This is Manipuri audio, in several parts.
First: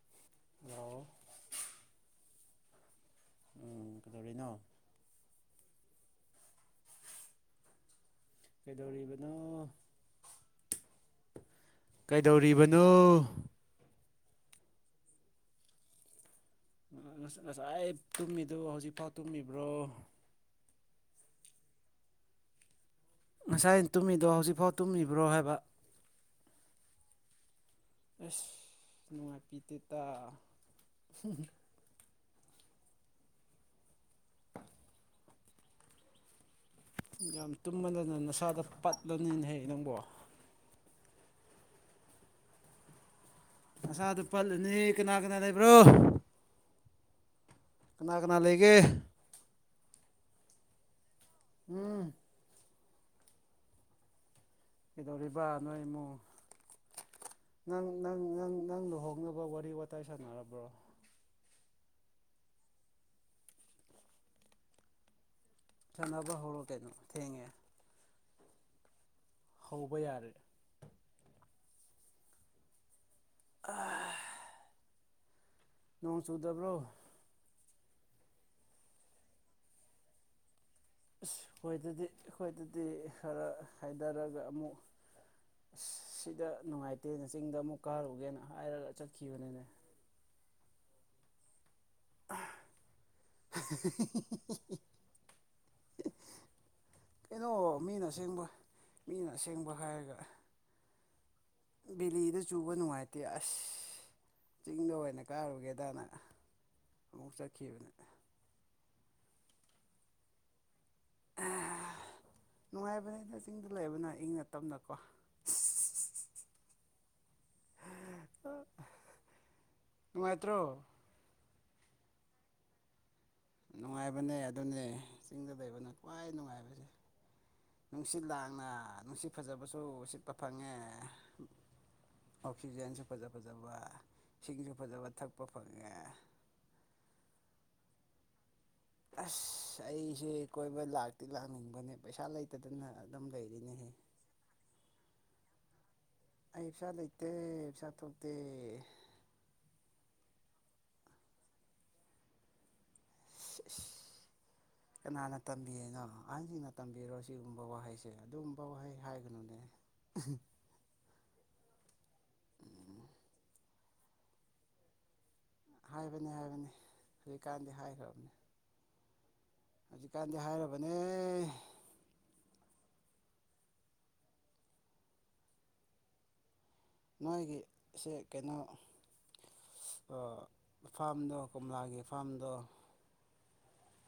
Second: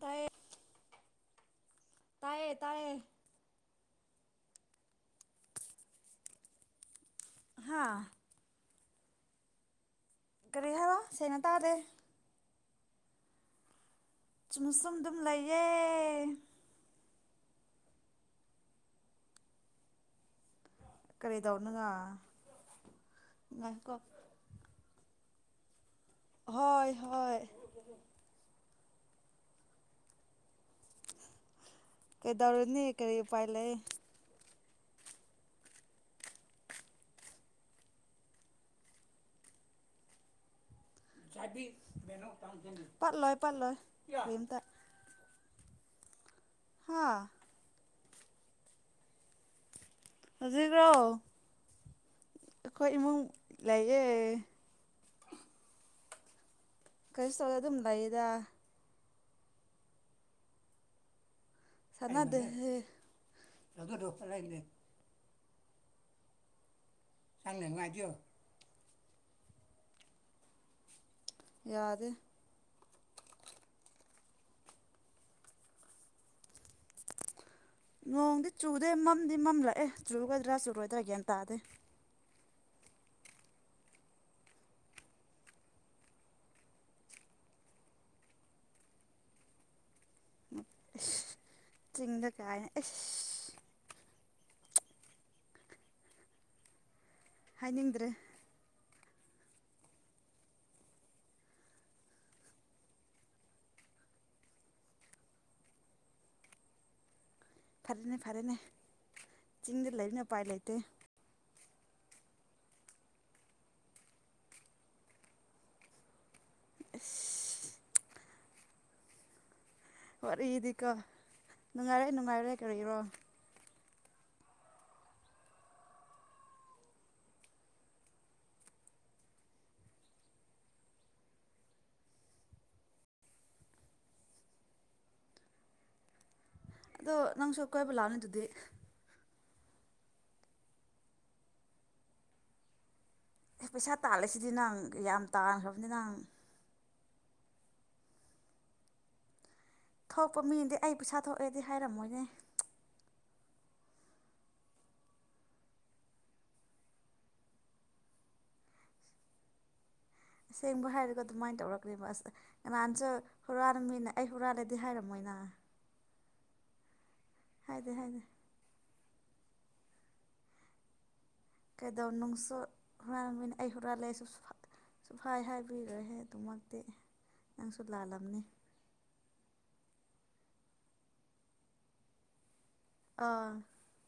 ꯇꯥꯏꯌꯦ ꯑ ꯇꯥꯌꯦ ꯇꯥꯌꯦ ꯅꯣ ꯍꯥꯥ ꯀꯩꯗꯧꯔꯤꯕꯅꯣ ꯀꯔꯤ ꯍꯥꯏꯕ ꯁꯦꯡꯅ ꯇꯥꯗꯦ ꯀꯩꯗꯧꯔꯤꯕꯅꯣ ꯁꯨꯝ ꯑꯗꯨꯝ ꯂꯩꯌꯦ ꯉꯁꯥꯏ ꯇꯨꯝꯃꯤꯗꯨ ꯍꯧꯖꯤꯛꯐꯥꯎ ꯇꯨꯝꯃꯤꯕ꯭ꯔꯣ ꯀꯔꯤꯗꯧꯗꯅ ꯉꯁꯥꯏ ꯇꯨꯝꯃꯤꯗꯣ ꯍꯧꯖꯤꯛꯐꯥꯎ ꯇꯨꯝꯃꯤꯕ꯭ꯔꯣ ꯍꯥꯏꯕ ꯍꯣꯏ ꯍꯣꯏ ꯑꯁ ꯅꯨꯡꯉꯥꯏꯄꯤꯗꯦꯗ ꯀꯩꯗꯧꯔꯨꯅꯤ ꯀꯔꯤ ꯎꯄꯥꯏ ꯂꯩ ꯌꯥꯝ ꯇꯨꯝꯃꯗꯅ ꯅꯁꯥꯗꯣ ꯄꯠꯂꯅꯤꯅꯦꯍꯦ ꯅꯪꯕꯣ ꯍꯥꯏꯕꯤꯌꯣ ꯇꯥꯁꯤ ꯄꯠꯂꯣꯏ ꯄꯠꯂꯣꯏ ꯅꯁꯥꯗꯨ ꯀꯔꯤꯝꯇ ꯄꯠꯂꯅꯤ ꯀꯅꯥ ꯀꯅꯥ ꯂꯩꯕ꯭ꯔꯣ ꯍꯥ ꯀꯅꯥ ꯀꯅꯥ ꯂꯩꯒꯦ ꯍꯧꯖꯤꯛꯂꯣ ꯎꯝ ꯑꯩꯈꯣꯏ ꯏꯃꯨꯡ ꯂꯩꯌꯦ ꯀꯩꯗꯧꯔꯤꯕ ꯅꯣꯏ ꯏꯃꯨꯡ ꯀꯔꯤꯁꯨ ꯇꯧꯗꯦ ꯑꯗꯨꯝ ꯅꯪ ꯅꯪ ꯂꯩꯌꯦꯗ ꯅꯪ ꯅꯪ ꯂꯨꯍ ꯍꯣꯡꯅꯕ ꯋꯥꯔꯤ ꯋꯥꯇꯥꯏ ꯁꯥꯟꯅꯔꯕ꯭ꯔꯣ ꯁꯥꯟꯅꯗꯦꯍꯦ ꯁꯥꯟꯅꯕ ꯍꯧꯔ ꯀꯩꯅꯣ ꯊꯦꯡꯉꯦ꯫ ꯁꯪꯅ ꯃꯥꯗꯤꯌꯣ ꯍꯧꯕ ꯌꯥꯔꯦ ꯌꯥꯗꯦ ꯅꯣꯡ ꯆꯨꯗꯕ꯭ꯔꯣ ꯅꯣꯡꯗꯤ ꯆꯨꯗꯦ ꯃꯝꯗꯤ ꯃꯝꯂꯛꯑꯦ ꯆꯨꯒꯗ꯭ꯔꯥ ꯆꯨꯔꯣꯏꯗ ꯑꯁ ꯑꯩꯈꯣꯏꯗꯗꯤ ꯑꯩꯈꯣꯏꯗꯗꯤ ꯈꯔ ꯍꯩꯊꯔꯒ ꯑꯃꯨꯛ ꯑꯁ ꯁꯤꯗ ꯅꯨꯡꯉꯥꯏꯇꯦꯅ ꯆꯤꯡꯗ ꯑꯃꯨꯛ ꯀꯥꯔꯨꯒꯦꯅ ꯍꯥꯏꯔꯒ ꯆꯠꯈꯤꯕꯅꯤꯅꯦ [unintelligible] ꯆꯤꯡꯗ ꯀꯥꯏꯌꯦ ꯑꯁ [inaudible] ꯀꯩꯅꯣ ꯃꯤꯅ ꯍꯥꯏꯅꯤꯡꯗ꯭ꯔꯦ ꯑꯁꯦꯡꯕ ꯃꯤꯅ ꯑꯁꯦꯡꯕ ꯍꯥꯏꯔꯒ ꯕꯦꯂꯤꯗ ꯆꯨꯕ ꯅꯨꯡꯉꯥꯏꯇꯦ ꯑꯁ ꯆꯤꯡꯗ ꯑꯣꯏꯅ ꯀꯥꯔꯨꯒꯦꯗꯅ ꯆꯠꯈꯤꯕ ꯐꯔꯦꯅꯦ ꯐꯔꯦꯅꯦ ꯆꯤꯡꯗ ꯂꯩꯕꯅ ꯎꯄꯥꯏ ꯂꯩꯇꯦ [unintelligible] ꯅꯨꯡꯉꯥꯏꯕꯅꯦ ꯆꯤꯡꯗ ꯂꯩꯕꯅ ꯏꯪꯅ ꯇꯞꯅꯀꯣ ꯑꯁ ꯅꯨꯡꯉꯥꯏꯇ꯭ꯔꯣ ꯋꯥꯔꯝꯗꯤꯀꯣ ꯅꯨꯡꯉꯥꯏꯔꯦ ꯅꯨꯡꯉꯥꯏꯔꯦ ꯀꯔꯤꯔꯣ ꯅꯨꯡꯉꯥꯏꯕꯅꯦ ꯑꯗꯨꯅꯦ ꯆꯤꯡꯗ ꯂꯩꯕꯅ ꯈ꯭ꯋꯥꯏ ꯅꯨꯡꯉꯥꯏꯕꯅꯦ ꯅꯨꯡꯁꯤꯠ ꯂꯥꯡꯅ ꯅꯨꯡꯁꯤꯠ ꯐꯖꯕꯁꯨ ꯁꯤꯠꯄ ꯐꯪꯉꯦ ꯑꯣꯛꯁꯤꯖꯦꯟꯁꯨ ꯐꯖ ꯐꯖꯕ ꯏꯁꯤꯡꯁꯨ ꯐꯖꯕ ꯊꯛꯄ ꯐꯪꯉꯦ ꯑꯗꯣ ꯅꯪꯁꯨ ꯀꯣꯏꯕ ꯂꯥꯛꯑꯝ ꯃꯤꯗꯨꯗꯤ ꯑꯁ ꯑꯩꯁꯦ ꯀꯣꯏꯕ ꯂꯥꯛꯇꯤ ꯂꯥꯛꯅꯤꯡꯕꯅꯦ ꯄꯩꯁꯥ ꯂꯩꯇꯗꯅ ꯑꯗꯨꯝ ꯑꯦ ꯂꯩꯔꯤꯅꯦꯍꯦ ꯄꯩꯁꯥ ꯇꯥꯜꯂꯁꯤꯗꯤ ꯅꯪ ꯌꯥꯝ ꯇꯥꯟꯈ꯭ꯔꯕꯅꯤ ꯅ ꯑꯩ ꯄꯁꯥ ꯂꯩꯇꯦ ꯄꯩꯁꯥ ꯊꯣꯛꯇꯦ ꯊꯣꯛꯄ ꯃꯤꯗꯤ ꯑꯩ ꯄꯩꯁꯥ ꯊꯣꯛꯑꯦꯗꯤ ꯍꯥꯏꯔꯝꯃꯣꯏꯅꯦ [inaudible] ꯀꯅꯥꯅ ꯇꯝꯕꯤꯌꯤꯅꯣ ꯑꯍꯟꯖꯤꯡꯅ ꯇꯝꯕꯤꯔꯣ ꯁꯤꯒꯨꯝꯕ ꯋꯥꯍꯩꯁꯦ ꯑꯗꯨꯒꯨꯝꯕ ꯋꯥꯍꯩ ꯍꯥꯏꯒꯅꯨꯅꯦ [inaudible] ꯑꯁꯦꯡꯕ ꯍꯥꯏꯔꯒ ꯑꯗꯨꯃꯥꯏꯅ ꯇꯧꯔꯛꯅꯦꯕ ꯑꯁ ꯀꯅꯥꯅꯁꯨ ꯍꯨꯔꯥꯜꯕ ꯃꯤꯅ ꯑꯩ ꯍꯨꯔꯥꯜꯂꯦꯗꯤ ꯍꯥꯏꯔꯝꯃꯣꯏꯅ ꯍꯥꯏꯕꯅꯦ ꯍꯥꯏꯕꯅꯦ ꯊꯨꯏꯀꯥꯟꯗꯤ ꯍꯥꯏꯗꯦ ꯍꯥꯏꯗꯦ ꯍꯥꯏꯈ꯭ꯔꯕꯅꯦ ꯍꯧꯖꯤꯛꯀꯥꯟꯗꯤ ꯍꯥꯏꯔꯕꯅꯦ ꯀꯩꯗꯧ ꯅꯨꯡꯁꯨ ꯉꯥꯡꯃꯅꯤ ꯑꯩ ꯍꯨꯔꯥꯟ ꯂꯦꯁꯨ [unintelligible] ꯍꯥꯏꯕꯤꯒ꯭ꯔꯦꯍꯦ ꯑꯗꯨꯃꯛꯇꯤ ꯅꯪꯁꯨ ꯃꯣꯏꯒꯤꯁꯦ ꯂꯥꯜꯂꯝꯅꯤ ꯀꯩꯅꯣ ꯑ ꯐꯥꯔꯝꯗꯣ ꯀꯣꯝꯂꯥꯒꯤ ꯐꯥꯔꯝꯗꯣ ꯑꯥ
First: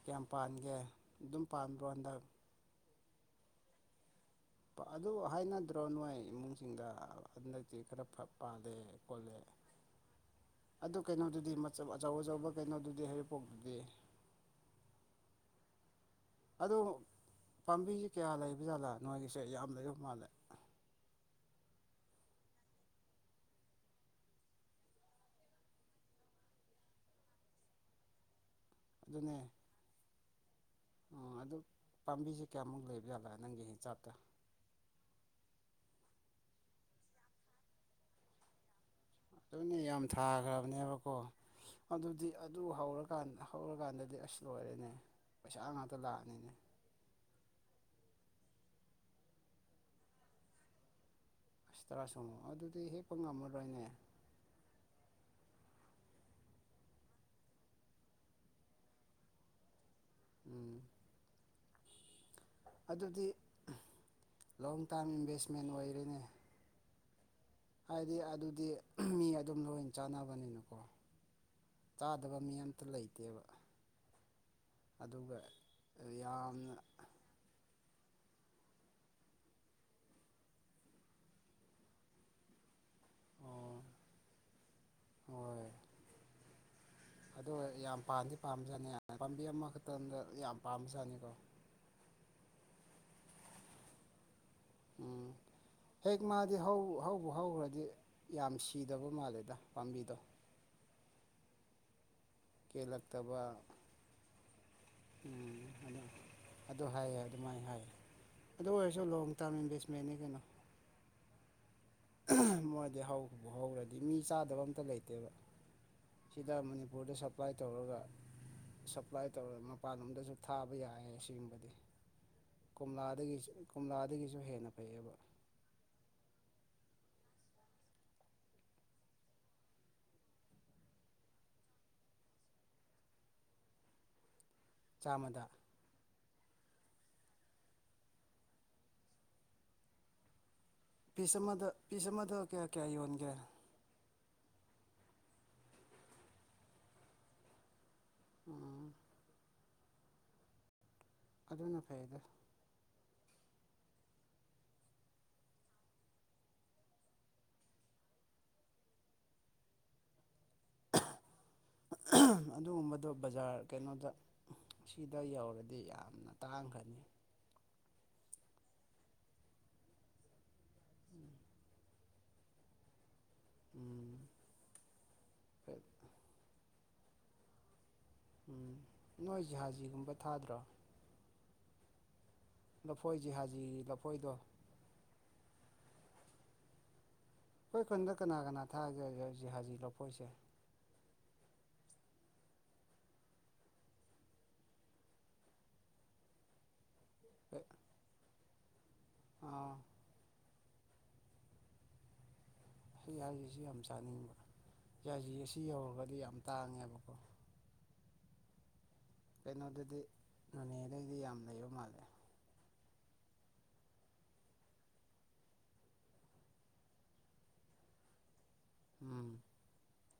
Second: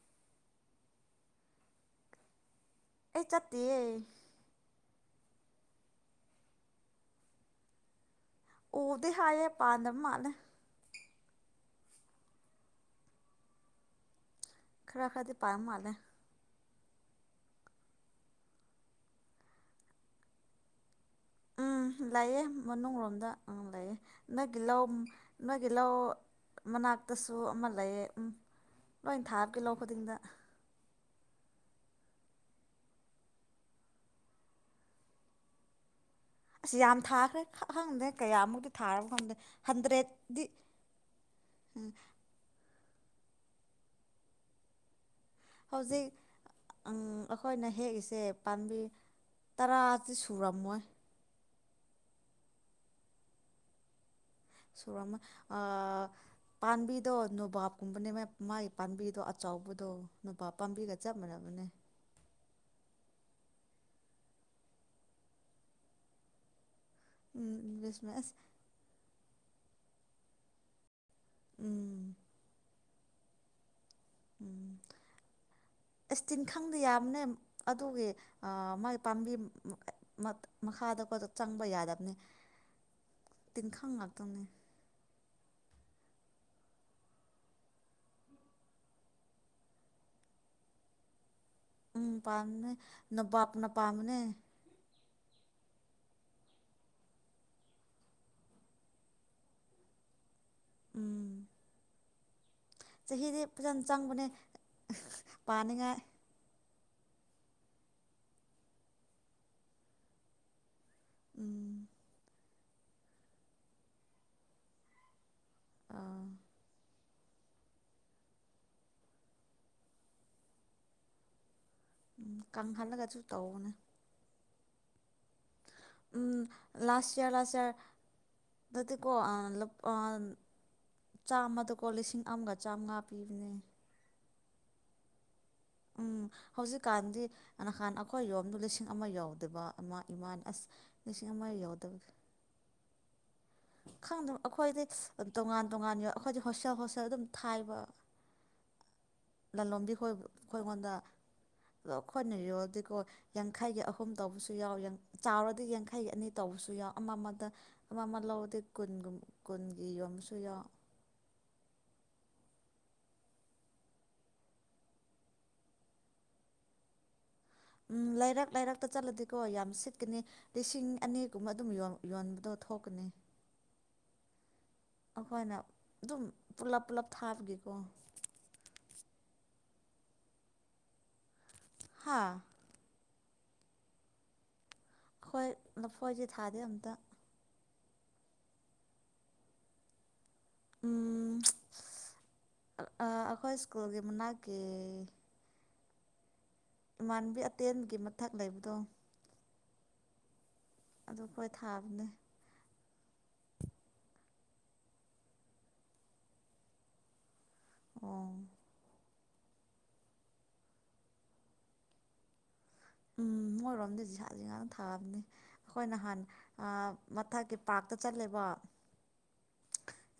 ꯀꯌꯥꯝ ꯄꯥꯟꯒꯦ ꯑꯗꯨꯝ ꯄꯥꯟꯕꯔꯣ ꯍꯟꯗꯛ ꯑꯩ ꯆꯠꯇꯤꯌꯦ ꯑꯗꯨ ꯍꯥꯏꯅꯗ꯭ꯔꯣ ꯅꯣꯏ ꯏꯃꯨꯡꯁꯤꯡꯗ ꯍꯟꯗꯛꯇꯤ ꯈꯔ ꯐꯕ ꯎꯗꯦ ꯍꯥꯏꯌꯦ ꯄꯥꯟꯗꯃ ꯃꯥꯜꯂꯦ ꯑꯗꯨ ꯀꯩꯅꯣꯗꯨꯗꯤ ꯑꯆꯧ ꯑꯆꯧꯕ ꯀꯩꯅꯣꯗꯨꯗꯤ ꯍꯩꯔꯤꯄꯣꯛꯇꯨꯗꯤ ꯈꯔ ꯈꯔꯗꯤ ꯄꯥꯜ ꯃꯥꯜꯂꯦ ꯑꯗꯨ ꯄꯥꯝꯕꯤꯖꯤ ꯀꯌꯥ ꯂꯩꯕꯖꯥꯠꯂꯥ ꯅꯣꯏꯒꯤꯁꯦ ꯌꯥꯝ ꯂꯩꯕ ꯃꯥꯜꯂꯦ ꯂꯥꯛꯑꯦ ꯃꯅꯨꯡ ꯂꯣꯝꯗ ꯑꯪ ꯂꯥꯛꯑꯦ ꯅꯣꯏꯒꯤ ꯂꯧ ꯅꯣꯏꯒꯤ ꯂꯧ ꯃꯅꯥꯛꯇꯁꯨ ꯑꯃ ꯂꯩꯌꯦ ꯂꯣꯏ ꯑꯗꯨꯅꯦ ꯊꯥꯔꯒ ꯂꯧꯕꯅꯤꯅ ꯑꯗꯨ ꯄꯥꯝꯕꯤꯁꯦ ꯀꯌꯥꯃꯨꯛ ꯂꯩꯕ ꯌꯥꯠꯂꯦ ꯅꯪꯒꯤ ꯍꯤꯡꯆꯥꯛꯇ ꯑꯁ ꯌꯥꯝ ꯊꯥꯈ꯭ꯔꯦ ꯈ ꯈꯪꯗ꯭ꯔꯦ ꯀꯌꯥꯃꯨꯛꯇ ꯊꯥꯔꯕ ꯈꯟꯗꯦ ꯑꯗꯨꯅꯦ ꯌꯥꯝ ꯊꯥꯈ꯭ꯔꯕꯅꯦꯕꯀꯣ ꯑꯗꯨꯗꯤ ꯑꯗꯨ ꯍꯧꯔꯀꯥꯟ ꯍꯧꯔꯀꯥꯟꯗꯗꯤ ꯑꯁ ꯂꯣꯏꯔꯦꯅꯦ ꯄꯩꯁꯥ ꯉꯥꯛꯇ ꯂꯥꯛꯑꯅꯤꯅꯦ ꯑ ꯑꯩꯈꯣꯏꯅ ꯍꯦꯛꯏꯁꯦ ꯄꯥꯝꯕꯤ ꯇꯔꯥꯗꯤ ꯁꯨꯔꯝꯃꯣꯏ [unintelligible] ꯑꯗꯨꯗꯤ ꯍꯦꯛꯄ ꯉꯝꯃꯔꯣꯏꯅꯦ ꯁꯨꯔꯝꯃꯣꯏ ꯑ ꯄꯥꯝꯕꯤꯗꯣ ꯅꯣꯕꯥꯞꯀꯨꯝꯕꯅꯦ ꯃꯥꯏ ꯄꯥꯝꯕꯤꯗꯣ ꯑꯆꯧꯕꯗꯣ ꯅꯨꯕꯥꯕ ꯎꯝ ꯄꯥꯝꯕꯤꯒ ꯆꯞ ꯃꯥꯟꯅꯕꯅꯦ ꯑꯗꯨꯗꯤ ꯂꯣꯡ ꯇꯥꯝ ꯏꯟꯚꯦꯁꯃꯦꯟ ꯑꯣꯏꯔꯦꯅꯦ ꯎꯝ ꯏꯟꯚꯦꯁꯃꯦꯟ ꯍꯥꯏꯗꯤ ꯑꯁ ꯑꯗꯨꯗꯤ ꯃꯤ ꯑꯗꯨꯝ ꯂꯣꯏꯅ ꯆꯥꯟꯅꯕꯅꯤꯅꯀꯣ ꯎꯝ ꯆꯥꯗꯕ ꯃꯤ ꯑꯝ ꯂꯩꯇꯦꯕ ꯎꯝ ꯑꯗꯨꯒ ꯑꯁ ꯌꯥꯝꯅ ꯇꯤꯟꯈꯪꯗꯤ ꯌꯥꯝꯕꯅꯦ ꯑꯗꯨꯒꯤ ꯑ ꯃꯥꯏ ꯄꯥꯝꯕꯤ [unintelligible] ꯃꯈꯥꯗꯀ ꯆꯪꯕ ꯌꯥꯗꯕꯅꯤ ꯑꯣ ꯇꯤꯟꯈꯥꯡ ꯉꯥꯛꯇꯧꯅꯦ ꯍꯣꯏ ꯑꯗꯣ ꯌꯥꯝ ꯄꯥꯝꯗꯤ ꯄꯥꯝꯕꯖꯥꯅꯤ ꯄꯥꯝꯕꯤ ꯑꯃꯈꯛꯇꯪꯗ ꯌꯥꯝ ꯄꯥꯝꯕꯖꯥꯠꯅꯤꯀꯣ ꯎꯝ ꯄꯥꯝꯅꯦ ꯅ ꯄꯞꯅ ꯄꯥꯝꯅꯦ ꯎꯝ ꯍꯦꯛ ꯃꯥꯗꯤ ꯍꯧꯕ ꯍꯧꯈ꯭ꯔꯗꯤ ꯌꯥꯝ ꯁꯤꯗꯕ ꯃꯥꯜꯂꯦꯗ ꯄꯥꯝꯕꯤꯗꯣ ꯎꯝ ꯀꯦꯜꯂꯛꯇꯕ ꯆꯍꯤꯗꯤꯦ ꯐꯖꯅ ꯆꯪꯕꯅꯦ ꯎꯝ ꯄꯥꯅꯤꯡꯉꯥꯏ ꯑꯗꯨ ꯑꯗꯨ ꯍꯥꯏꯌꯦꯦ ꯑꯗꯨꯃꯥꯏꯅ ꯍꯥꯏꯌꯦ ꯑꯗꯨ ꯑꯣꯏꯔꯁꯨ ꯂꯣꯡ ꯇꯥꯔꯝ ꯏꯟꯚꯦꯁꯃꯦꯟꯅꯤ ꯀꯩꯅꯣ ꯎꯝ ꯃꯣꯏꯗꯤ ꯍꯧ ꯍꯧꯔꯗꯤ ꯃꯤ ꯆꯥꯗꯕ ꯑꯝꯇ ꯂꯩꯇꯦꯕ ꯑꯥ ꯁꯤꯗ ꯃꯅꯤꯨꯔ ꯕꯣꯔꯗ ꯁꯞꯄ꯭ꯂꯥꯏ ꯇꯧꯔꯒ ꯁꯞꯄ꯭ꯂꯥꯏ ꯇꯧꯔ ꯃꯄꯥꯟꯂꯣꯝꯗꯁꯨ ꯊꯥꯕ ꯌꯥꯏꯑꯌꯦ ꯑꯁꯤꯒꯦꯡꯕꯗꯤ ꯎꯝ ꯀꯪꯍꯜꯂꯒꯁꯨ ꯀꯣꯝꯂꯥꯗꯒꯤ ꯇꯧꯕꯅꯦ ꯀꯣꯝꯂꯥꯗꯒꯤꯁꯨ ꯍꯦꯟꯅ ꯐꯩꯑꯕ ꯎꯝ ꯂꯥꯁ꯭ꯇ ꯏꯌꯥꯔ ꯂꯥꯁ꯭ꯇ ꯏꯌꯥꯔ ꯗꯥꯗꯤꯀꯣ ꯑꯟ ꯑꯟ ꯆꯥꯝꯃꯗꯀꯣ ꯂꯤꯁꯤꯡ ꯑꯃꯒ ꯆꯥꯝꯃꯉꯥ ꯄꯤꯕꯅꯦ ꯆꯥꯝꯃꯗ ꯎꯝ ꯍꯧꯖꯤꯛ ꯀꯥꯟꯗꯤ ꯅꯍꯥꯟ ꯑꯩꯈꯣꯏ ꯌꯣꯝꯗ ꯂꯤꯁꯤꯡ ꯑꯃ ꯌꯥꯎꯗꯕ ꯑꯃ ꯏꯃꯥ ꯑꯁ ꯂꯤꯁꯤꯡ ꯄꯤꯁ ꯑꯃ ꯑꯃꯗ ꯌꯧꯗꯕ ꯄꯤꯁ ꯑꯃꯗ ꯀꯌꯥ ꯀꯌꯥ ꯌꯣꯟꯒꯦ ꯈꯪꯗꯕ ꯑꯩꯈꯣꯏꯗꯤ ꯇꯣꯉꯥꯟ ꯇꯣꯉꯥꯟ ꯌ ꯑꯩꯈꯣꯏꯗꯤ ꯍꯣꯁꯇꯦꯜ ꯍꯣꯁꯇꯦꯜ ꯑꯗꯨꯝ ꯊꯥꯏꯕ ꯎꯝ ꯂꯂꯣꯕꯤ ꯑꯩꯈꯣꯏ ꯑꯩꯉꯣꯟꯗ ꯑꯗꯨꯅ ꯑ ꯐꯩꯗ ꯈꯣꯠꯅꯔꯤꯣꯗꯤꯀꯣ ꯌꯥꯡꯈꯩꯒꯤ ꯑꯍꯨꯝ ꯇꯧꯕꯁꯨ ꯌꯥꯎ ꯆꯥꯎꯔꯗꯤ ꯌꯥꯡꯈꯩꯒꯤ ꯑꯅꯤ ꯇꯧꯕꯁꯨ ꯌꯥꯎ ꯑꯃ ꯑꯃꯗ ꯑꯃ ꯑꯃ ꯂꯧꯎꯗꯗꯤ ꯀꯨꯟꯒꯨꯝ ꯀꯨꯟꯒꯤ ꯌꯣꯟꯝꯁꯨ ꯌꯥꯎ ꯑꯗꯨꯒꯨꯝꯕꯗꯣ ꯕꯖꯥꯔ ꯀꯩꯅꯣꯗ ꯁꯤꯗ ꯌꯧꯔꯗꯤ ꯌꯥꯝꯅ ꯇꯥꯡꯒꯅꯤ ꯎꯝ ꯂꯩꯔꯛ ꯂꯩꯔꯛꯇ ꯆꯠꯂꯗꯤꯀꯣ ꯌꯥꯝ ꯁꯤꯠꯀꯅꯤ ꯂꯤꯁꯤꯡ ꯑꯅꯤꯒꯨꯝꯕ ꯑꯗꯨꯝ ꯌꯣꯟꯕꯗꯣ ꯊꯣꯛꯀꯅꯤ ꯎꯝ ꯑꯩꯈꯣꯏꯅ ꯑꯗꯨꯝ ꯄꯨꯂꯞ ꯄꯨꯂꯞ ꯊꯥꯕꯒꯤꯀꯣ ꯎꯝ ꯅꯣꯏ ꯖꯍꯥꯖꯤꯒꯨꯝꯕ ꯊꯥꯗ꯭ꯔꯣ ꯍꯥꯥ ꯂꯐꯣꯏ ꯖꯤꯍꯖꯤ ꯂꯐꯣꯏꯗꯣ ꯍꯣꯏ ꯂꯐꯣꯏꯁꯦ ꯊꯥꯗꯦ ꯑꯝꯇ ꯑꯩꯈꯣꯏ ꯈꯨꯟꯗ ꯀꯅꯥ ꯀꯅꯥ ꯊꯥꯖꯒꯦ ꯍꯧꯖꯤꯛ ꯍꯧꯖꯤ ꯂꯈꯣꯛꯁꯦ ꯎꯝ ꯑꯩꯈꯣꯏ ꯁ꯭ꯀꯨꯜꯒꯤ ꯃꯅꯥꯛꯀꯤ ꯏꯃꯥꯟꯕꯤ ꯑꯇꯦꯟꯒꯤ ꯃꯊꯛ ꯂꯩꯕꯗꯣ ꯑꯥ ꯑꯗꯨ ꯑꯩꯈꯣꯏ ꯊꯥꯕꯅꯤ ꯌꯥꯖꯤꯁꯤ ꯌꯥꯝ ꯆꯥꯅꯤꯡꯕ ꯌꯥꯖꯤ ꯑꯁꯤ ꯌꯧꯔꯒꯗꯤ ꯌꯥꯝ ꯇꯥꯡꯉꯦꯕꯀꯣ ꯑꯣ ꯀꯩꯅꯣꯗꯗꯤ ꯅꯣꯅꯦꯗꯩꯗꯤ ꯌꯥꯝ ꯂꯩꯕ ꯃꯥꯜꯂꯦ ꯎꯝ ꯃꯣꯏꯔꯣꯝꯗ ꯁꯥꯁꯤ ꯉꯥꯛꯅ ꯊꯥꯑꯕꯅꯤ ꯑꯩꯈꯣꯏ ꯅꯍꯥꯟ ꯃꯊꯛꯀꯤ ꯄꯥꯔꯛꯇ ꯆꯠꯂꯦꯕ ꯎꯝ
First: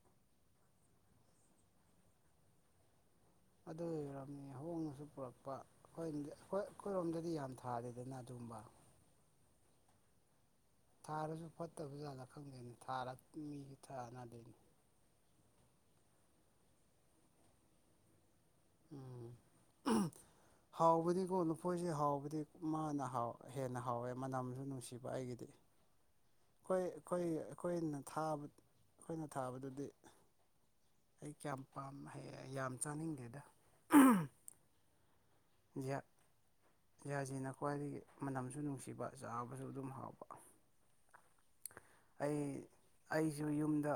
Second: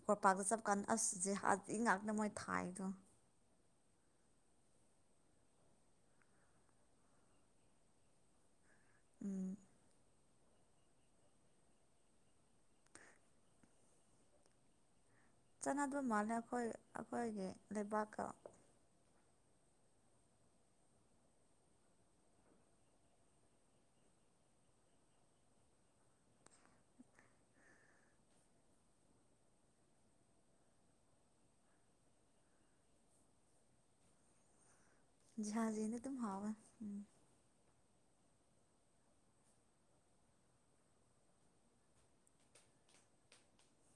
ꯀꯣꯔꯄꯥꯛꯇ ꯆꯞꯄꯀꯥꯟꯗ ꯑꯁꯁꯦ ꯍꯗꯤ ꯉꯥꯛꯇ ꯃꯣꯏ ꯊꯥꯏꯗꯣ ꯑꯗꯨꯔꯝꯅꯤ ꯍꯣꯡꯅꯁꯨ ꯄꯨꯔꯛꯄ ꯑꯩꯈꯣꯏ ꯑꯩꯈꯣꯏ ꯑꯩꯈꯣꯏꯔꯣꯝꯗꯗꯤ ꯌꯥꯝ ꯊꯥꯔꯦꯗꯅ ꯑꯗꯨꯒꯕ ꯎꯝ ꯊꯥꯔꯁꯨ ꯐꯠꯇꯕꯖꯥꯠꯂ ꯈꯪꯗꯣꯏꯅꯦ ꯊꯥꯔ ꯃꯤꯁꯨ ꯊꯥꯅꯗꯣꯏꯅꯤ ꯆꯥꯟꯅꯗꯕ ꯃꯥꯜꯂꯦ ꯑꯩꯈꯣꯏ ꯑꯩꯈꯣꯏꯒꯤ ꯂꯩꯕꯥꯛꯀ ꯎꯝ ꯍꯥꯎꯕꯗꯤꯀꯣ ꯂꯨꯐꯣꯏꯁꯦ ꯍꯥꯎꯕꯗꯤ ꯃꯥꯅ ꯍꯥꯎ ꯍꯦꯟꯅ ꯍꯥꯎꯋꯦ ꯃꯅꯝꯁꯨ ꯅꯨꯡꯁꯤꯕ ꯑꯩꯒꯤꯗꯤ ꯑꯩꯈꯣꯏ ꯑꯩꯈꯣꯏ ꯑꯩꯈꯣꯏꯅ ꯊꯥꯕ ꯑꯩꯈꯣꯏꯅ ꯊꯥꯕꯗꯨꯗꯤ ꯑꯩ ꯀꯌꯥꯝ ꯄꯥꯝ ꯌꯥꯝ ꯆꯥꯅꯤꯡꯗꯦꯗ ꯍꯖꯤ ꯇꯨ ꯍꯥꯕ ꯁꯤꯅ ꯈ꯭ꯋꯥꯏꯗꯒꯤ ꯃꯅꯝꯁꯨ ꯅꯨꯡꯁꯤꯕ ꯆꯥꯕꯁꯨ ꯑꯗꯨꯝ ꯍꯥꯎꯕ ꯑꯩ ꯑꯩꯁꯨ ꯌꯨꯝꯗ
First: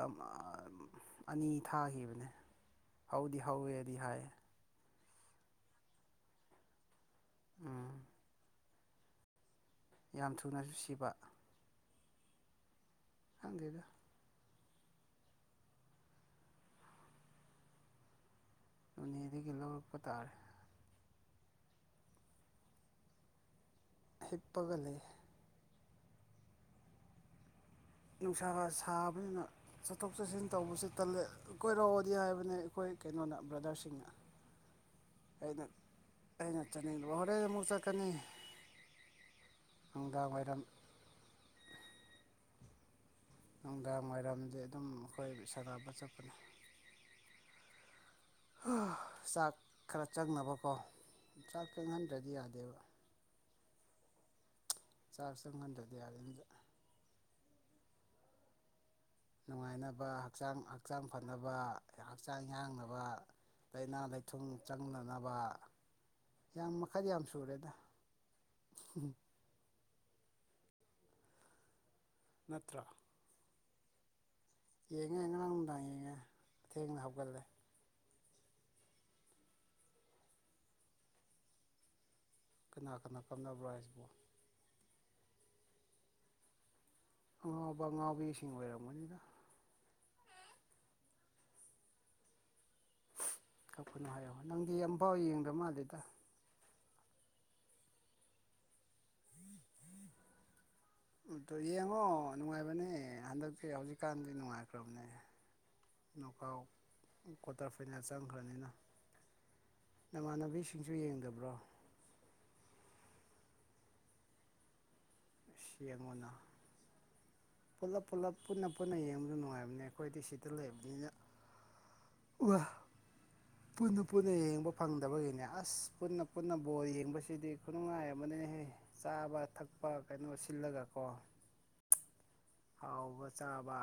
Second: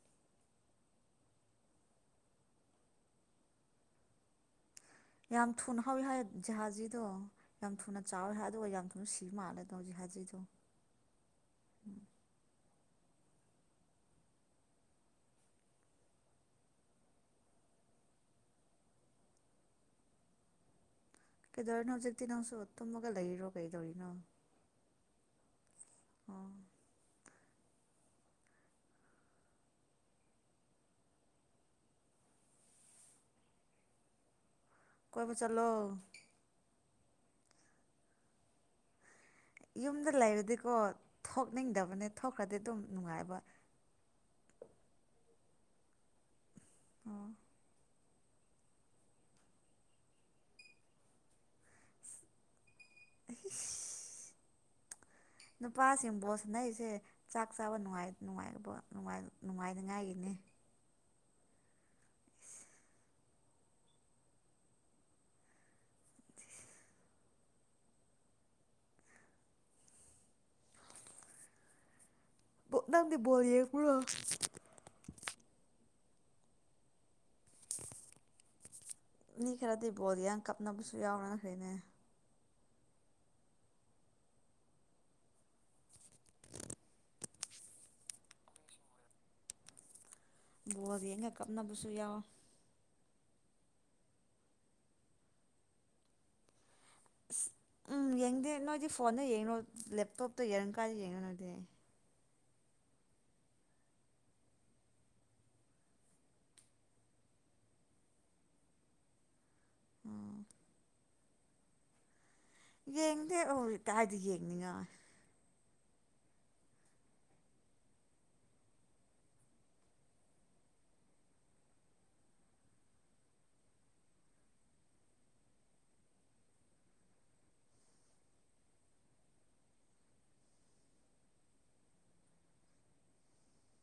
ꯑꯅꯤ ꯊꯥꯈꯤꯕꯅꯦ ꯍꯧꯗꯤ ꯍꯧꯋꯦꯗꯤ ꯍꯥꯏ ꯌꯥꯝ ꯊꯨꯅ ꯍꯥꯎꯋꯤ ꯍꯥꯏ ꯖꯍꯥꯖꯤꯗꯣ ꯌꯥꯝ ꯊꯨꯅ ꯎꯝ ꯆꯥꯎꯋꯤ ꯍꯥꯏ ꯑꯗꯨꯒ ꯌꯥꯝ ꯊꯨꯅ ꯁꯤꯕ ꯃꯥꯜꯂꯦ ꯑꯗꯣ ꯌꯥꯝ ꯖꯍꯥꯖꯤꯗꯣ ꯊꯨꯅꯁꯨ ꯁꯤꯕ ꯍꯪꯗꯗ ꯅꯣꯅꯤꯗꯒꯤ ꯂꯧꯔꯛꯄ ꯇꯥꯔꯦ ꯀꯩꯗꯧꯔꯤꯅꯣ ꯍꯧꯖꯤꯛꯇꯤ ꯅꯪꯁꯨ ꯇꯨꯝꯃꯒ ꯂꯩꯔꯤꯔꯣ ꯀꯩꯗꯧꯔꯤꯅꯣ ꯄꯤꯄꯒ ꯂꯩ ꯑ ꯅꯨꯡꯁꯥ ꯁꯥꯕꯅꯤꯅ ꯆꯠꯊꯣꯛ ꯆꯠꯁꯤꯟ ꯇꯧꯕꯁꯤ ꯇꯂꯦ ꯀꯣꯏꯔꯛꯑꯣꯗꯤ ꯍꯥꯏꯕꯅꯦ ꯑꯩꯈꯣꯏ ꯀꯩꯅꯣꯅ ꯕ꯭ꯔꯗꯔꯁꯤꯡꯅ [unintelligible] [inaudible] ꯀꯣꯏꯕ ꯆꯂꯣ ꯀꯇꯅꯤ ꯍꯣꯔꯦ ꯃꯨꯆꯥꯛꯀꯅꯤ ꯌꯨꯝꯗ ꯂꯩꯔꯗꯤꯀꯣ ꯊꯣꯛꯅꯤꯡꯗꯕꯅꯦ ꯊꯣꯛꯈ꯭ꯔꯗꯤ ꯑꯗꯨꯝ ꯅꯨꯡꯉꯥꯏꯕ ꯅꯨꯡꯗꯥꯡ ꯋꯥꯏꯔꯝꯗꯤ ꯑꯗꯨꯝ ꯑꯩꯈꯣꯏ ꯁꯥꯟꯒꯥꯅꯕ ꯆꯠꯄꯅꯤ ꯑꯣ ꯑꯣ ꯆꯥꯛ ꯈꯔ ꯆꯪꯅꯕꯀꯣ ꯆꯥꯛ ꯆꯪꯍꯟꯗ꯭ꯔꯗꯤ ꯌꯥꯗꯦꯕ ꯆꯥꯛ ꯆꯪꯍꯟꯗ꯭ꯔꯗꯤ ꯌꯥꯗꯦ ꯅꯨꯄꯥꯁꯤꯡꯕꯣꯁ ꯅ ꯑꯩꯁꯦ ꯆꯥꯛ ꯆꯥꯕ ꯅꯨꯡꯉꯥꯏ ꯅꯨꯡꯉꯥꯏꯅꯕ ꯅꯨꯡꯉꯥꯏꯅꯤꯉꯥꯏꯒꯤꯅꯦ ꯍꯛꯆꯥꯡ ꯍꯛꯆꯥꯡ ꯐꯅꯕ ꯍꯛꯆꯥꯡ ꯌꯥꯡꯅꯕ ꯂꯥꯏꯅꯥ ꯂꯩꯊꯨꯡ ꯆꯪꯅꯅꯕ ꯍ ꯃꯈꯜ ꯌꯥꯝ ꯁꯨꯔꯦꯗ ꯎꯝ ꯅꯠꯇ꯭ꯔꯥ ꯅꯥꯝꯗꯤ ꯣꯂꯤ ꯀꯣ ꯌꯦꯡꯉꯦ ꯉꯔꯥꯡ ꯅꯨꯡꯗꯥꯡ ꯌꯦꯡꯉꯦ ꯊꯦꯡꯅ ꯍꯥꯞꯒꯜꯂꯦ ꯃꯤ ꯈꯔꯗꯤ ꯕꯣꯜꯒꯌꯥ ꯀꯞꯅꯕꯁꯨ ꯌꯥꯎꯔꯅꯈꯩꯅꯦ ꯀꯅꯥ ꯀꯅꯥ ꯀꯝꯅꯕ꯭ꯔꯥ ꯍꯥꯏꯁꯤꯕꯣ ꯑꯉꯥꯎꯕ ꯑꯉꯥꯕꯤꯁꯤꯡ ꯑꯣꯏꯔꯝꯕꯅꯤꯅ ꯗ ꯌꯦꯡ ꯀꯞꯅꯕꯨꯁꯨ ꯌꯥꯌꯥꯎꯣ ꯀꯛꯄꯅꯨ ꯍꯥꯏꯌꯛ ꯅꯪꯗꯤ ꯌꯥꯝꯐꯥꯎ ꯌꯦꯡꯗꯕ ꯃꯥꯜꯂꯦꯗ ꯎꯝ ꯌꯦꯡꯗꯦ ꯅꯣꯏꯗꯤ ꯐꯣꯟꯗ ꯌꯦꯡꯉꯨꯔꯣ ꯂꯦꯞꯇꯣꯞꯇ ꯌꯦꯡ ꯀꯥꯟꯗ ꯌꯦꯡ ꯌꯦꯡꯉꯣ ꯅꯨꯡꯉꯥꯏꯕꯅꯦ ꯍꯟꯗꯛꯤ ꯍꯧꯖꯤꯛꯀꯥꯟꯗꯤ ꯅꯨꯡꯉꯥꯏꯈ꯭ꯔꯕꯅꯦ ꯀꯥꯎ ꯀ꯭ꯋꯥꯇꯔ ꯐꯥꯏꯅꯦꯜ ꯆꯪꯈ꯭ꯔꯅꯤꯅ ꯎꯝ ꯅꯃꯥꯟꯅꯕꯤꯁꯤꯡꯁꯨ ꯌꯦꯡꯗꯕ꯭ꯔꯣ ꯌꯦꯡꯉꯅꯦꯦ ꯑꯣꯗꯤ ꯌꯦꯡꯉꯅꯤꯉ ꯁꯤ ꯌꯦꯉꯣꯅ ꯄꯨꯂꯞ ꯄꯨꯂꯞ ꯄꯨꯟꯅ ꯄꯨꯟꯅ ꯌꯦꯡꯕꯗꯣ ꯅꯨꯡꯉꯥꯏꯕꯅꯦ ꯑꯩꯈꯣꯏꯗꯤ ꯁꯤꯗ ꯂꯩꯕꯅꯤꯅ [unintelligible] ꯄꯨꯟꯅ ꯄꯨꯟꯅ ꯌꯦꯡꯕ ꯐꯪꯗꯕꯒꯤꯅꯦ ꯑꯁ ꯄꯨꯟꯅ ꯄꯨꯟꯅ ꯕꯣꯜ ꯌꯦꯡꯕꯁꯤꯗꯤ ꯈꯨꯅꯨꯡꯉꯥꯏ ꯑꯃꯍꯦ ꯆꯥꯕ ꯊꯛꯄ ꯀꯩꯅꯣ ꯁꯤꯜꯂꯒ ꯀꯣ ꯍꯥꯎꯕ ꯆꯥꯕ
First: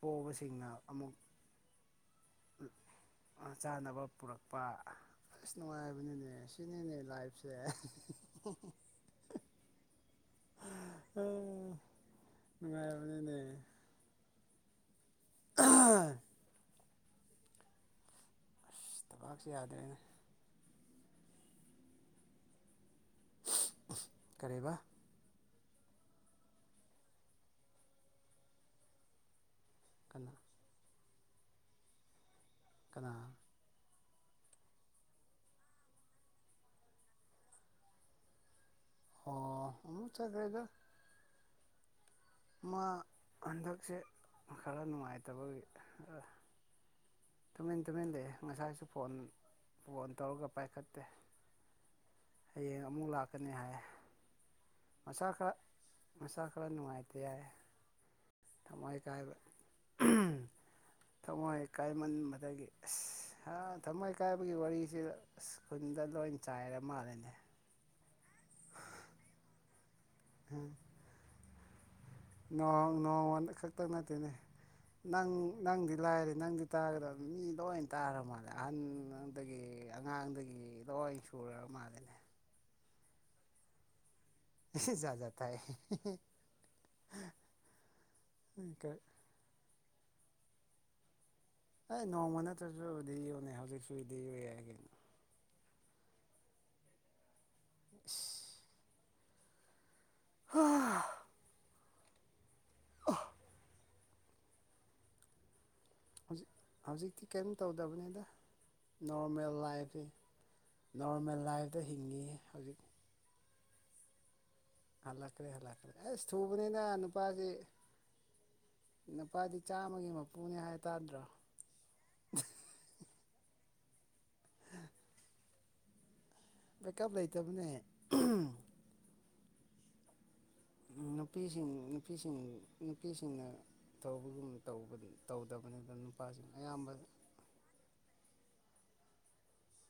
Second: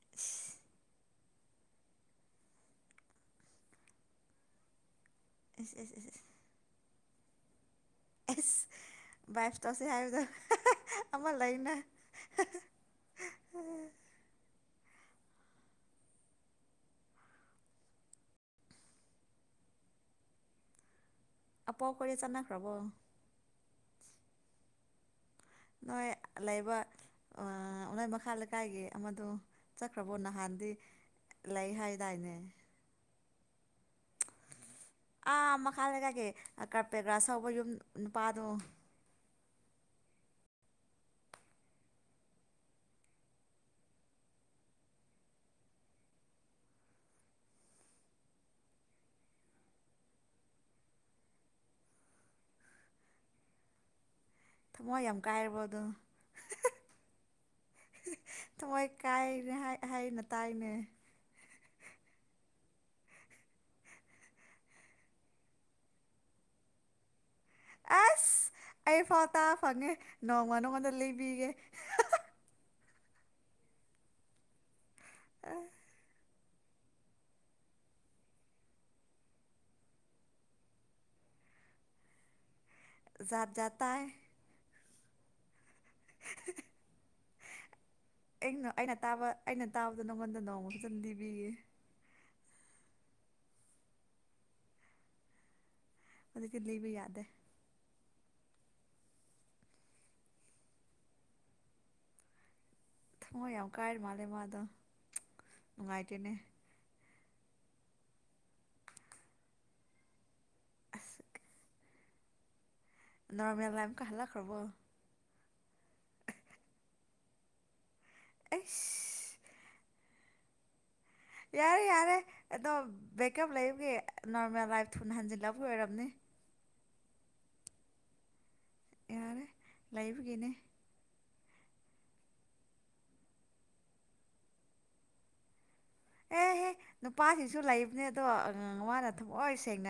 ꯄꯣꯕꯁꯤꯡꯅ ꯑꯃꯨꯛ ꯆꯥꯅꯕ ꯄꯨꯔꯛꯄ ꯑꯁ ꯅꯨꯡꯉꯥꯏꯕꯅꯤꯅꯦ ꯁꯤꯅꯤꯅꯦ ꯂꯥꯏꯐꯁꯦ ꯕꯥꯏꯞ ꯇꯧꯁꯦ ꯍꯥꯏꯕꯗꯣ ꯑꯃꯥ ꯂꯩꯅ ꯍꯥ ꯍꯥ ꯅꯨꯡꯉꯥꯏꯕꯅꯤꯅꯦ ꯍꯦ ꯑꯥ ꯊꯕꯥꯛꯁꯦ ꯌꯥꯗ꯭ꯔꯦꯅꯦ ꯑꯄꯣꯛ ꯕꯥꯗꯤ ꯆꯥꯟꯅꯈ꯭ꯔꯕꯣ ꯀꯔꯤꯕꯥ ꯅꯣꯏ ꯂꯩꯕ ꯅꯣꯏ ꯃꯈꯥ ꯂꯩꯀꯥꯏꯒꯤ ꯑꯃꯗꯣ ꯆꯠꯈ꯭ꯔꯕꯣ ꯀꯅꯥ ꯅꯍꯥꯟꯗꯤ ꯂꯩ ꯍꯥꯏꯗꯥꯏꯅꯦ꯫ ꯀꯅꯥ ꯑꯥ ꯃꯈꯥ ꯂꯩꯀꯥꯏꯒꯤ ꯀꯔꯄꯦꯒ꯭ꯔꯥ ꯍꯧꯕ ꯌꯨꯝ ꯅꯨꯄꯥꯗꯣ ꯑꯣ ꯎꯨꯠ ꯆꯥꯠꯔꯣꯏꯗ ꯃꯥ ꯍꯟꯗꯛꯁꯦ ꯈꯔꯥ ꯅꯨꯡꯉꯥꯏꯇꯕꯒꯤ ꯇꯨꯃꯤꯟ ꯇꯨꯃꯤꯟ ꯂꯩꯌꯦ ꯉꯁꯥꯏꯁꯨ ꯐꯣꯟ ꯐꯣꯟ ꯇꯧꯔꯒ ꯄꯥꯏꯈꯠꯇꯦ ꯍꯌꯦꯡ ꯑꯃꯨꯛ ꯂꯥꯛꯀꯅꯤ ꯍꯥꯏꯌꯦ ꯊꯃꯣꯏ ꯌꯥꯝ ꯃꯁꯥ ꯈꯔꯥ ꯀꯥꯏꯔꯕꯣ ꯑꯗꯣ ꯃꯁꯥ ꯈꯔꯥ ꯅꯨꯡꯉꯥꯏꯇꯦ ꯌꯥꯏꯌꯦ ꯊꯃꯣꯏ ꯀꯃꯥꯏ ꯀꯥꯏꯕꯥ ꯀꯥꯏꯔꯦ ꯍꯥꯏ ꯍꯥꯏꯅ ꯇꯥꯏꯅꯦ ꯊꯃꯣꯏ ꯀꯥꯏꯃꯟꯕꯗꯒꯤ ꯑꯁ ꯊꯃꯣꯏ ꯀꯥꯏꯕꯒꯤ ꯋꯥꯔꯤꯁꯤꯗꯥ ꯑꯁ ꯈꯨꯨꯟꯗ ꯂꯣꯏ ꯆꯥꯏꯔ ꯃꯥꯜꯂꯦꯅꯦ ꯑꯁ ꯑꯩ ꯐꯥꯎ ꯇ ꯐꯪꯉꯦ ꯅꯣꯡꯃ ꯅꯣꯡꯃꯗ ꯂꯩꯕꯤꯒꯦ ꯅꯣꯡ ꯅꯣꯡ ꯈꯛꯇꯪ ꯅꯠꯇꯦꯅꯦ ꯅꯪ ꯅꯪꯗꯤ ꯂꯥꯏꯔꯦ ꯅꯪꯗꯤ ꯇꯥꯒꯗꯕ ꯃꯤ ꯂꯣꯏ ꯇꯥꯔ ꯃꯥꯜꯂꯦ ꯑꯍꯟꯗꯒꯤ ꯑꯉꯥꯡꯗꯒꯤ ꯂꯣꯏ ꯁꯨꯔ ꯃꯥꯜꯂꯦꯅꯦ ꯫ ꯖꯠ ꯖꯠ ꯇꯥꯏꯌꯦ ꯏꯁ ꯖꯠ ꯖꯠ ꯊꯥꯏꯍꯦ ꯑꯩꯅ ꯑꯩꯅ ꯇꯥꯕ ꯑꯩꯅ ꯇꯥꯕꯗꯣ ꯅꯪꯉꯣꯟꯗ ꯅꯣꯡꯃ ꯐꯖꯅ ꯂꯤꯕꯤꯌꯦ ꯍꯣꯏ ꯅꯣꯡꯃ ꯅꯠꯇ꯭ꯔꯁꯨꯗꯤ ꯂꯤꯌꯣ ꯅꯦ ꯍꯧꯖꯤꯛꯁꯨꯗꯤ ꯂꯤꯕꯥ ꯌꯥꯏ ꯀꯩꯅꯣ ꯑꯗꯨꯗꯒꯤ ꯂꯩꯕ ꯌꯥꯗꯦ ꯏꯁ ꯑꯣ ꯊꯨꯡꯉꯣꯏ ꯌꯥꯝ ꯀꯥꯏꯔ ꯃꯥꯜꯂꯦ ꯃꯥꯗꯣ ꯅꯨꯡꯉꯥꯏꯇꯔ꯭ꯦ ꯅꯦ ꯍꯧꯖꯤꯛ ꯍꯧꯖꯤꯛꯇꯤ ꯀꯔꯤꯝ ꯇꯧꯗꯕꯅꯤꯗ ꯅꯣꯔꯃꯦꯜ ꯂꯥꯏꯐꯒꯤ ꯑꯁ ꯅꯣꯔꯃꯦꯜ ꯂꯥꯏꯐꯇ ꯍꯤꯡꯉꯤ ꯌꯦ꯫ ꯅꯣꯔꯃꯦꯜ ꯂꯥꯏꯐ ꯀ ꯍꯜꯂꯛꯈ꯭ꯔꯕꯣ꯫ ꯍꯜꯂꯛꯀ꯭ꯔꯦ ꯍꯜꯂꯛꯀ꯭ꯔꯦ ꯑꯩꯁ ꯊꯨꯕꯅꯤꯅ ꯅꯨꯄꯥꯁꯦ ꯑꯁ ꯅꯨꯄꯥꯗꯤ ꯆꯥꯝꯃꯒꯤ ꯃꯄꯨꯅꯦ ꯍꯥꯏ ꯇꯥꯗ꯭ꯔꯣ꯫ ꯌꯥꯔꯦ ꯌꯥꯔꯦ ꯑꯗꯣ ꯕꯦꯛꯀꯞ ꯂꯩꯕꯒꯤ ꯅꯣꯔꯃꯦꯜ ꯂꯥꯏꯐ ꯊꯨꯅ ꯍꯟꯖꯤꯜꯂꯕ ꯑꯣꯏꯔꯝꯅꯤ ꯕꯦꯛꯀꯞ ꯂꯩꯇꯕꯅꯦ ꯌꯥꯔꯦ ꯂꯩꯕꯒꯤ ꯅꯤ꯫ ꯅꯨꯄꯤꯁꯤꯡ ꯅꯨꯄꯤꯁꯤꯡ ꯅꯨꯄꯤꯁꯤꯡꯅ ꯊꯧꯕꯒꯨꯝ ꯇꯧꯕꯗꯤ ꯇꯧꯗꯕꯅꯦ ꯗꯥꯥ ꯅꯨ ꯑꯦꯍꯦ ꯅꯨꯄꯥꯁꯤꯁꯨ ꯂꯩꯕꯅꯦ ꯑꯗꯣꯥꯡ ꯃꯥꯅ ꯊꯃꯣꯏ ꯁꯦꯡꯅ